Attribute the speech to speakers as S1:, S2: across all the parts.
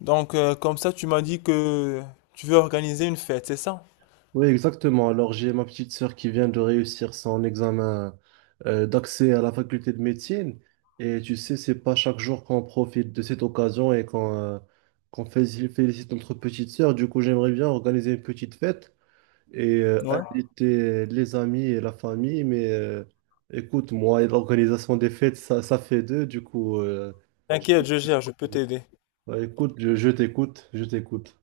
S1: Comme ça, tu m'as dit que tu veux organiser une fête, c'est ça?
S2: Oui, exactement. Alors, j'ai ma petite sœur qui vient de réussir son examen d'accès à la faculté de médecine. Et tu sais, c'est pas chaque jour qu'on profite de cette occasion et qu'on félicite notre petite sœur. Du coup, j'aimerais bien organiser une petite fête et
S1: Ouais.
S2: inviter les amis et la famille. Mais écoute, moi et l'organisation des fêtes, ça fait deux. Du coup,
S1: T'inquiète, je gère, je peux t'aider.
S2: bah, écoute, je t'écoute, je t'écoute.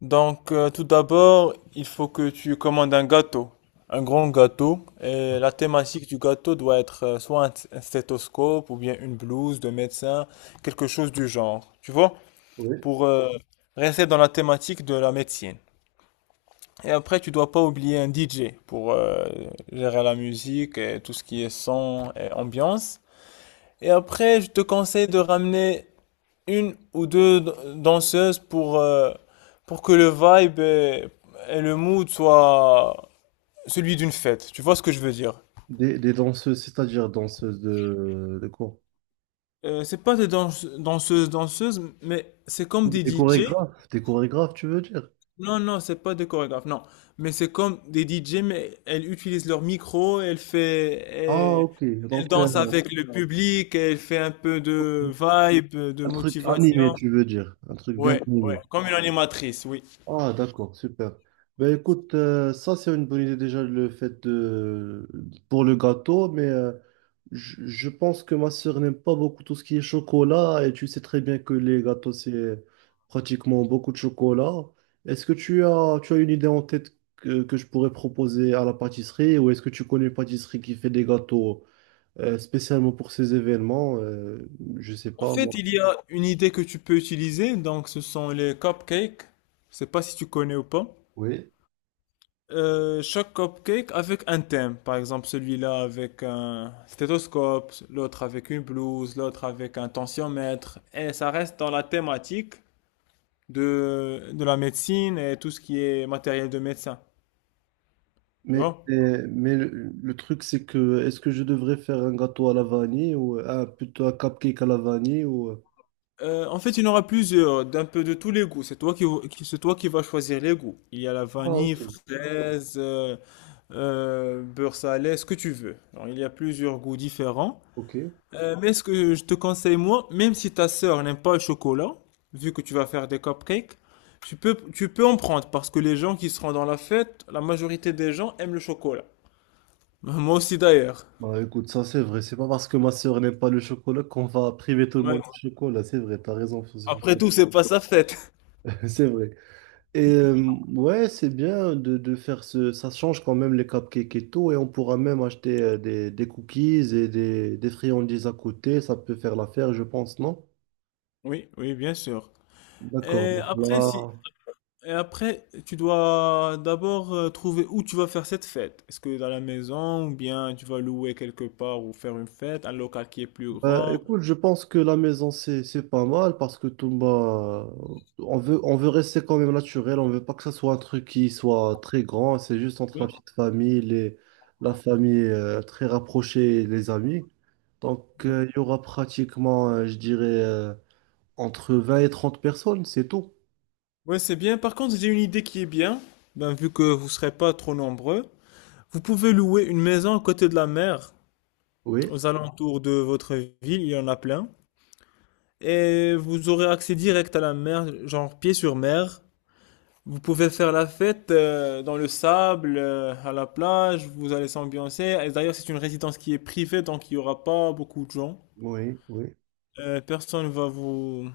S1: Tout d'abord, il faut que tu commandes un gâteau, un grand gâteau, et la thématique du gâteau doit être soit un stéthoscope ou bien une blouse de médecin, quelque chose du genre, tu vois,
S2: Oui.
S1: pour rester dans la thématique de la médecine. Et après, tu dois pas oublier un DJ pour gérer la musique et tout ce qui est son et ambiance. Et après, je te conseille de ramener une ou deux danseuses pour que le vibe et le mood soient celui d'une fête. Tu vois ce que je veux dire?
S2: Des danseuses, c'est-à-dire danseuses de quoi?
S1: C'est pas des danseuses, danseuses, mais c'est comme des DJ.
S2: Des chorégraphes, tu veux dire?
S1: Non, non, c'est pas des chorégraphes, non. Mais c'est comme des DJ, mais elles utilisent leur micro, elles fait,
S2: Ah,
S1: elles,
S2: ok.
S1: elles
S2: Donc,
S1: dansent avec le public, elles fait un peu de
S2: ok.
S1: vibe, de
S2: Un truc animé,
S1: motivation.
S2: tu veux dire? Un truc bien
S1: Ouais, ouais,
S2: animé.
S1: comme une animatrice, oui.
S2: Ah, d'accord, super. Ben écoute, ça c'est une bonne idée déjà le fait de pour le gâteau, mais je pense que ma sœur n'aime pas beaucoup tout ce qui est chocolat et tu sais très bien que les gâteaux c'est pratiquement beaucoup de chocolat. Est-ce que tu as une idée en tête que je pourrais proposer à la pâtisserie ou est-ce que tu connais une pâtisserie qui fait des gâteaux? Spécialement pour ces événements, je sais
S1: En
S2: pas
S1: fait,
S2: moi.
S1: il y a une idée que tu peux utiliser, donc ce sont les cupcakes. Je sais pas si tu connais ou pas.
S2: Oui.
S1: Chaque cupcake avec un thème. Par exemple, celui-là avec un stéthoscope, l'autre avec une blouse, l'autre avec un tensiomètre. Et ça reste dans la thématique de la médecine et tout ce qui est matériel de médecin. Tu vois?
S2: Mais, le truc, c'est que est-ce que je devrais faire un gâteau à la vanille ou un, plutôt un cupcake à la vanille ou...
S1: En fait, il y en aura plusieurs, d'un peu de tous les goûts. C'est toi c'est toi qui vas choisir les goûts. Il y a la
S2: Ah,
S1: vanille,
S2: ok.
S1: fraise, beurre salé, ce que tu veux. Alors, il y a plusieurs goûts différents.
S2: Ok.
S1: Mais ce que je te conseille, moi, même si ta sœur n'aime pas le chocolat, vu que tu vas faire des cupcakes, tu peux en prendre parce que les gens qui seront dans la fête, la majorité des gens aiment le chocolat. Moi aussi d'ailleurs.
S2: Bah écoute, ça c'est vrai, c'est pas parce que ma sœur n'aime pas le chocolat qu'on va priver tout le
S1: Ouais.
S2: monde du chocolat, c'est vrai, t'as raison
S1: Après
S2: ce
S1: tout,
S2: point.
S1: c'est pas sa fête.
S2: C'est vrai. Et ouais, c'est bien de faire ce. Ça change quand même les cupcakes et tout. Et on pourra même acheter des cookies et des friandises à côté. Ça peut faire l'affaire, je pense, non?
S1: Oui, oui, bien sûr.
S2: D'accord.
S1: Et
S2: Donc
S1: après,
S2: là,
S1: si, Et après, tu dois d'abord trouver où tu vas faire cette fête. Est-ce que dans la maison ou bien tu vas louer quelque part ou faire une fête, un local qui est plus
S2: bah,
S1: grand.
S2: écoute, je pense que la maison, c'est pas mal parce que tout, bah, on veut rester quand même naturel. On veut pas que ça soit un truc qui soit très grand. C'est juste entre la petite famille, les, la famille très rapprochée et les amis. Donc, il y aura pratiquement, je dirais. Entre 20 et 30 personnes, c'est tout.
S1: Ouais, c'est bien. Par contre, j'ai une idée qui est bien. Ben, vu que vous serez pas trop nombreux, vous pouvez louer une maison à côté de la mer,
S2: Oui,
S1: aux alentours de votre ville, il y en a plein. Et vous aurez accès direct à la mer, genre pied sur mer. Vous pouvez faire la fête dans le sable, à la plage, vous allez s'ambiancer. Et d'ailleurs, c'est une résidence qui est privée, donc il n'y aura pas beaucoup de gens.
S2: oui, oui,
S1: Euh, personne va vous...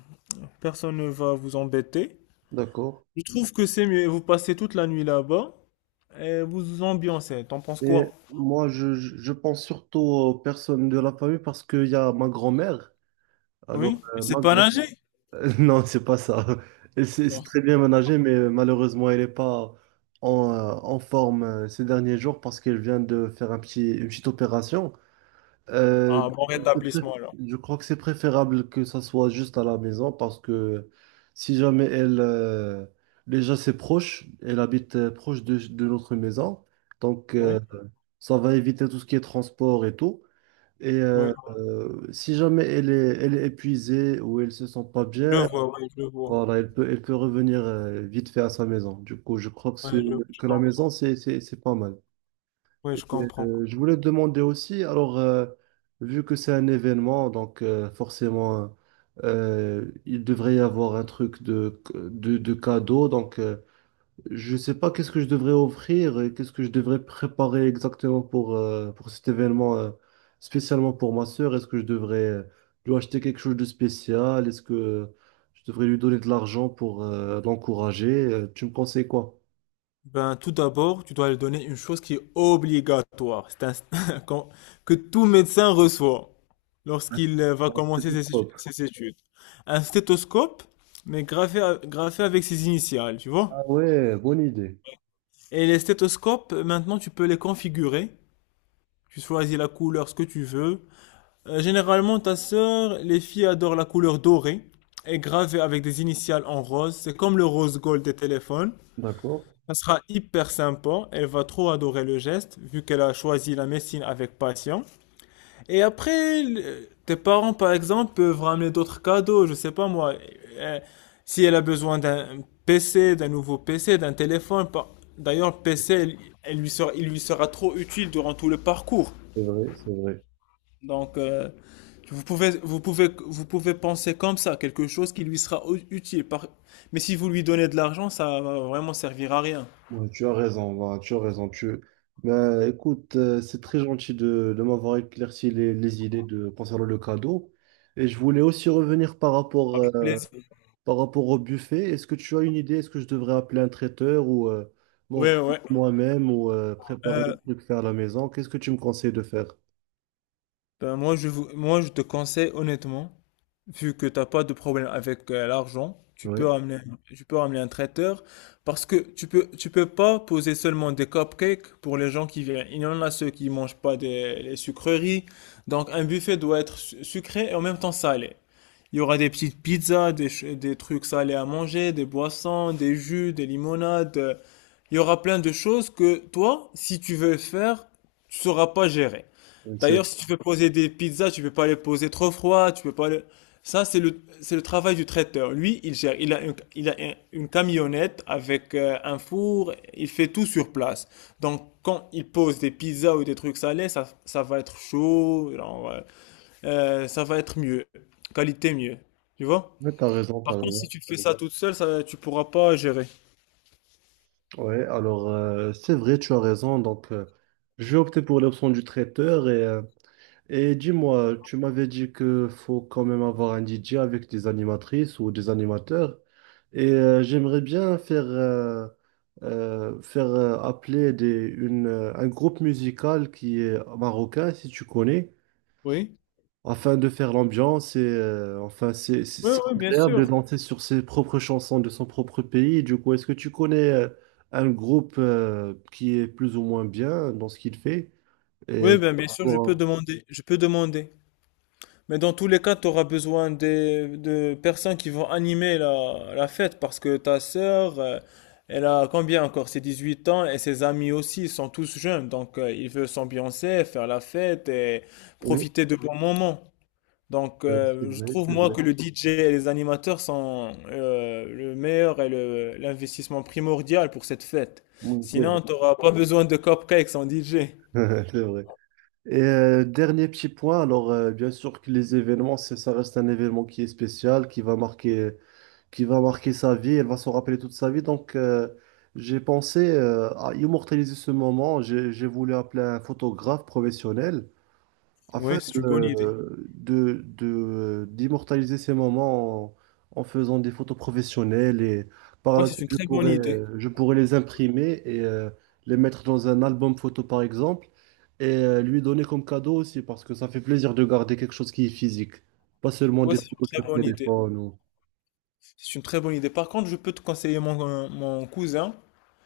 S1: personne ne va vous embêter.
S2: d'accord.
S1: Je trouve que c'est mieux. Vous passez toute la nuit là-bas et vous vous ambiancez. T'en penses
S2: Et
S1: quoi?
S2: moi, je pense surtout aux personnes de la famille parce qu'il y a ma grand-mère. Alors,
S1: Oui? C'est
S2: ma
S1: pas
S2: grand
S1: nager?
S2: Non, c'est pas ça. Elle s'est c'est très bien ménagée, mais malheureusement, elle n'est pas en, en forme ces derniers jours parce qu'elle vient de faire un petit, une petite opération. Euh,
S1: Ah, bon
S2: je pré-
S1: rétablissement alors.
S2: je crois que c'est préférable que ça soit juste à la maison parce que si jamais elle, déjà c'est proche, elle habite proche de notre maison, donc
S1: Oui?
S2: ça va éviter tout ce qui est transport et tout. Et
S1: Oui.
S2: si jamais elle est épuisée ou elle se sent pas
S1: Je
S2: bien,
S1: vois, oui, je vois.
S2: voilà, elle peut revenir vite fait à sa maison. Du coup, je crois
S1: Oui, je
S2: que la
S1: comprends.
S2: maison, c'est pas mal.
S1: Oui,
S2: Et,
S1: je comprends.
S2: je voulais te demander aussi, alors, vu que c'est un événement, donc forcément, il devrait y avoir un truc de cadeau. Donc, je sais pas qu'est-ce que je devrais offrir et qu'est-ce que je devrais préparer exactement pour cet événement, spécialement pour ma sœur. Est-ce que je devrais lui acheter quelque chose de spécial? Est-ce que je devrais lui donner de l'argent pour l'encourager? Tu me conseilles quoi?
S1: Ben, tout d'abord, tu dois lui donner une chose qui est obligatoire, c'est un- qu'on- que tout médecin reçoit lorsqu'il va
S2: D'accord, c'est
S1: commencer
S2: tout propre.
S1: ses études. Un stéthoscope, mais gravé avec ses initiales, tu vois?
S2: Ah ouais, bonne idée.
S1: Et les stéthoscopes, maintenant, tu peux les configurer. Tu choisis la couleur, ce que tu veux. Généralement, ta sœur, les filles adorent la couleur dorée et gravée avec des initiales en rose. C'est comme le rose gold des téléphones.
S2: D'accord.
S1: Ça sera hyper sympa. Elle va trop adorer le geste, vu qu'elle a choisi la médecine avec passion. Et après, tes parents, par exemple, peuvent ramener d'autres cadeaux. Je sais pas moi. euh, si elle a besoin d'un PC, d'un nouveau PC, d'un téléphone. D'ailleurs, le PC, elle lui sera, il lui sera trop utile durant tout le parcours.
S2: C'est vrai, c'est vrai.
S1: Donc, euh, vous pouvez, vous pouvez, vous pouvez penser comme ça, quelque chose qui lui sera utile. Mais si vous lui donnez de l'argent, ça va vraiment servir à rien.
S2: Ouais, tu as raison, Laura, tu as raison. Tu... Ben, écoute, c'est très gentil de m'avoir éclairci les idées de, concernant le cadeau. Et je voulais aussi revenir
S1: Plaisir.
S2: par rapport au buffet. Est-ce que tu as une idée? Est-ce que je devrais appeler un traiteur ou
S1: Ouais,
S2: m'organiser
S1: ouais.
S2: moi-même ou préparer
S1: Euh,
S2: le truc faire à la maison? Qu'est-ce que tu me conseilles de faire?
S1: ben moi, moi, je te conseille honnêtement, vu que tu n'as pas de problème avec l'argent,
S2: Oui,
S1: tu peux ramener un traiteur parce que tu peux pas poser seulement des cupcakes pour les gens qui viennent. Il y en a ceux qui mangent pas les sucreries. Donc, un buffet doit être sucré et en même temps salé. Il y aura des petites pizzas, des trucs salés à manger, des boissons, des jus, des limonades. Il y aura plein de choses que toi, si tu veux faire, tu sauras pas gérer.
S2: c'est
S1: D'ailleurs, si tu veux poser des pizzas, tu peux pas les poser trop froid, tu peux pas les... Ça, c'est c'est le travail du traiteur. Lui, il gère, il a une camionnette avec un four, il fait tout sur place. Donc, quand il pose des pizzas ou des trucs salés, ça va être chaud, ça va être mieux, qualité mieux. Tu vois?
S2: vrai. T'as raison, t'as
S1: Parce que
S2: raison.
S1: tu fais ça toute seule, ça, tu pourras pas gérer.
S2: Ouais, alors c'est vrai, tu as raison. Donc, je vais opter pour l'option du traiteur et et dis-moi, tu m'avais dit que faut quand même avoir un DJ avec des animatrices ou des animateurs. Et j'aimerais bien faire, faire appeler un groupe musical qui est marocain, si tu connais,
S1: Oui?
S2: afin de faire l'ambiance. Et enfin,
S1: Oui,
S2: c'est
S1: oui, bien
S2: agréable
S1: sûr.
S2: de danser sur ses propres chansons de son propre pays. Du coup, est-ce que tu connais un groupe qui est plus ou moins bien dans ce qu'il fait? Et
S1: Oui, ben, bien sûr, je peux
S2: pour-
S1: demander, je peux demander. Mais dans tous les cas, tu auras besoin de personnes qui vont animer la fête parce que ta sœur, elle a combien encore? C'est 18 ans et ses amis aussi, ils sont tous jeunes. Il veut s'ambiancer, faire la fête et
S2: oui,
S1: profiter de bons moments.
S2: c'est
S1: Je
S2: vrai.
S1: trouve moi que le DJ et les animateurs sont le meilleur et l'investissement primordial pour cette fête.
S2: Oui, c'est vrai.
S1: Sinon, tu n'auras pas besoin de cupcakes en DJ.
S2: C'est vrai. Et dernier petit point, alors bien sûr que les événements, ça reste un événement qui est spécial, qui va marquer sa vie, elle va se rappeler toute sa vie. Donc j'ai pensé à immortaliser ce moment. J'ai voulu appeler un photographe professionnel afin
S1: Oui, c'est une bonne
S2: de,
S1: idée.
S2: d'immortaliser ces moments en, en faisant des photos professionnelles et par
S1: Oui,
S2: la
S1: c'est
S2: suite
S1: une très bonne idée.
S2: je pourrais les imprimer et les mettre dans un album photo par exemple. Et lui donner comme cadeau aussi parce que ça fait plaisir de garder quelque chose qui est physique, pas seulement
S1: Ouais,
S2: des
S1: c'est une
S2: photos
S1: très
S2: sur
S1: bonne idée.
S2: téléphone ou...
S1: C'est une très bonne idée. Par contre, je peux te conseiller mon, mon cousin.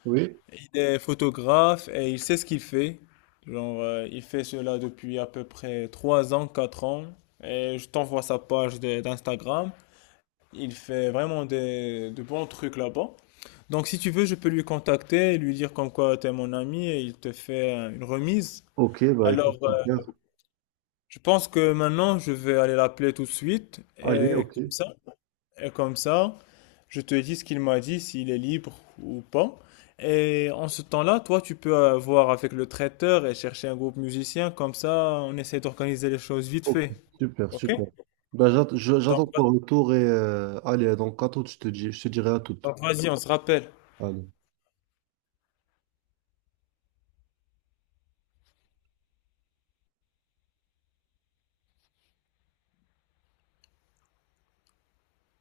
S2: Oui,
S1: Il est photographe et il sait ce qu'il fait. Genre, il fait cela depuis à peu près 3 ans, 4 ans. Et je t'envoie sa page d'Instagram. Il fait vraiment de bons trucs là-bas. Donc, si tu veux, je peux lui contacter et lui dire comme quoi t'es mon ami et il te fait une remise.
S2: ok, bah
S1: Alors,
S2: écoute,
S1: euh,
S2: super.
S1: je pense que maintenant, je vais aller l'appeler tout de suite.
S2: Allez, ok,
S1: Et comme ça, je te dis ce qu'il m'a dit, s'il est libre ou pas. Et en ce temps-là, toi, tu peux voir avec le traiteur et chercher un groupe musicien. Comme ça, on essaie d'organiser les choses vite
S2: ok,
S1: fait.
S2: super,
S1: OK?
S2: super. Bah,
S1: Donc,
S2: j'attends ton
S1: va-
S2: retour et allez, donc à toute, je te dis, je te dirai à toute.
S1: donc vas-y, on se rappelle.
S2: Allez.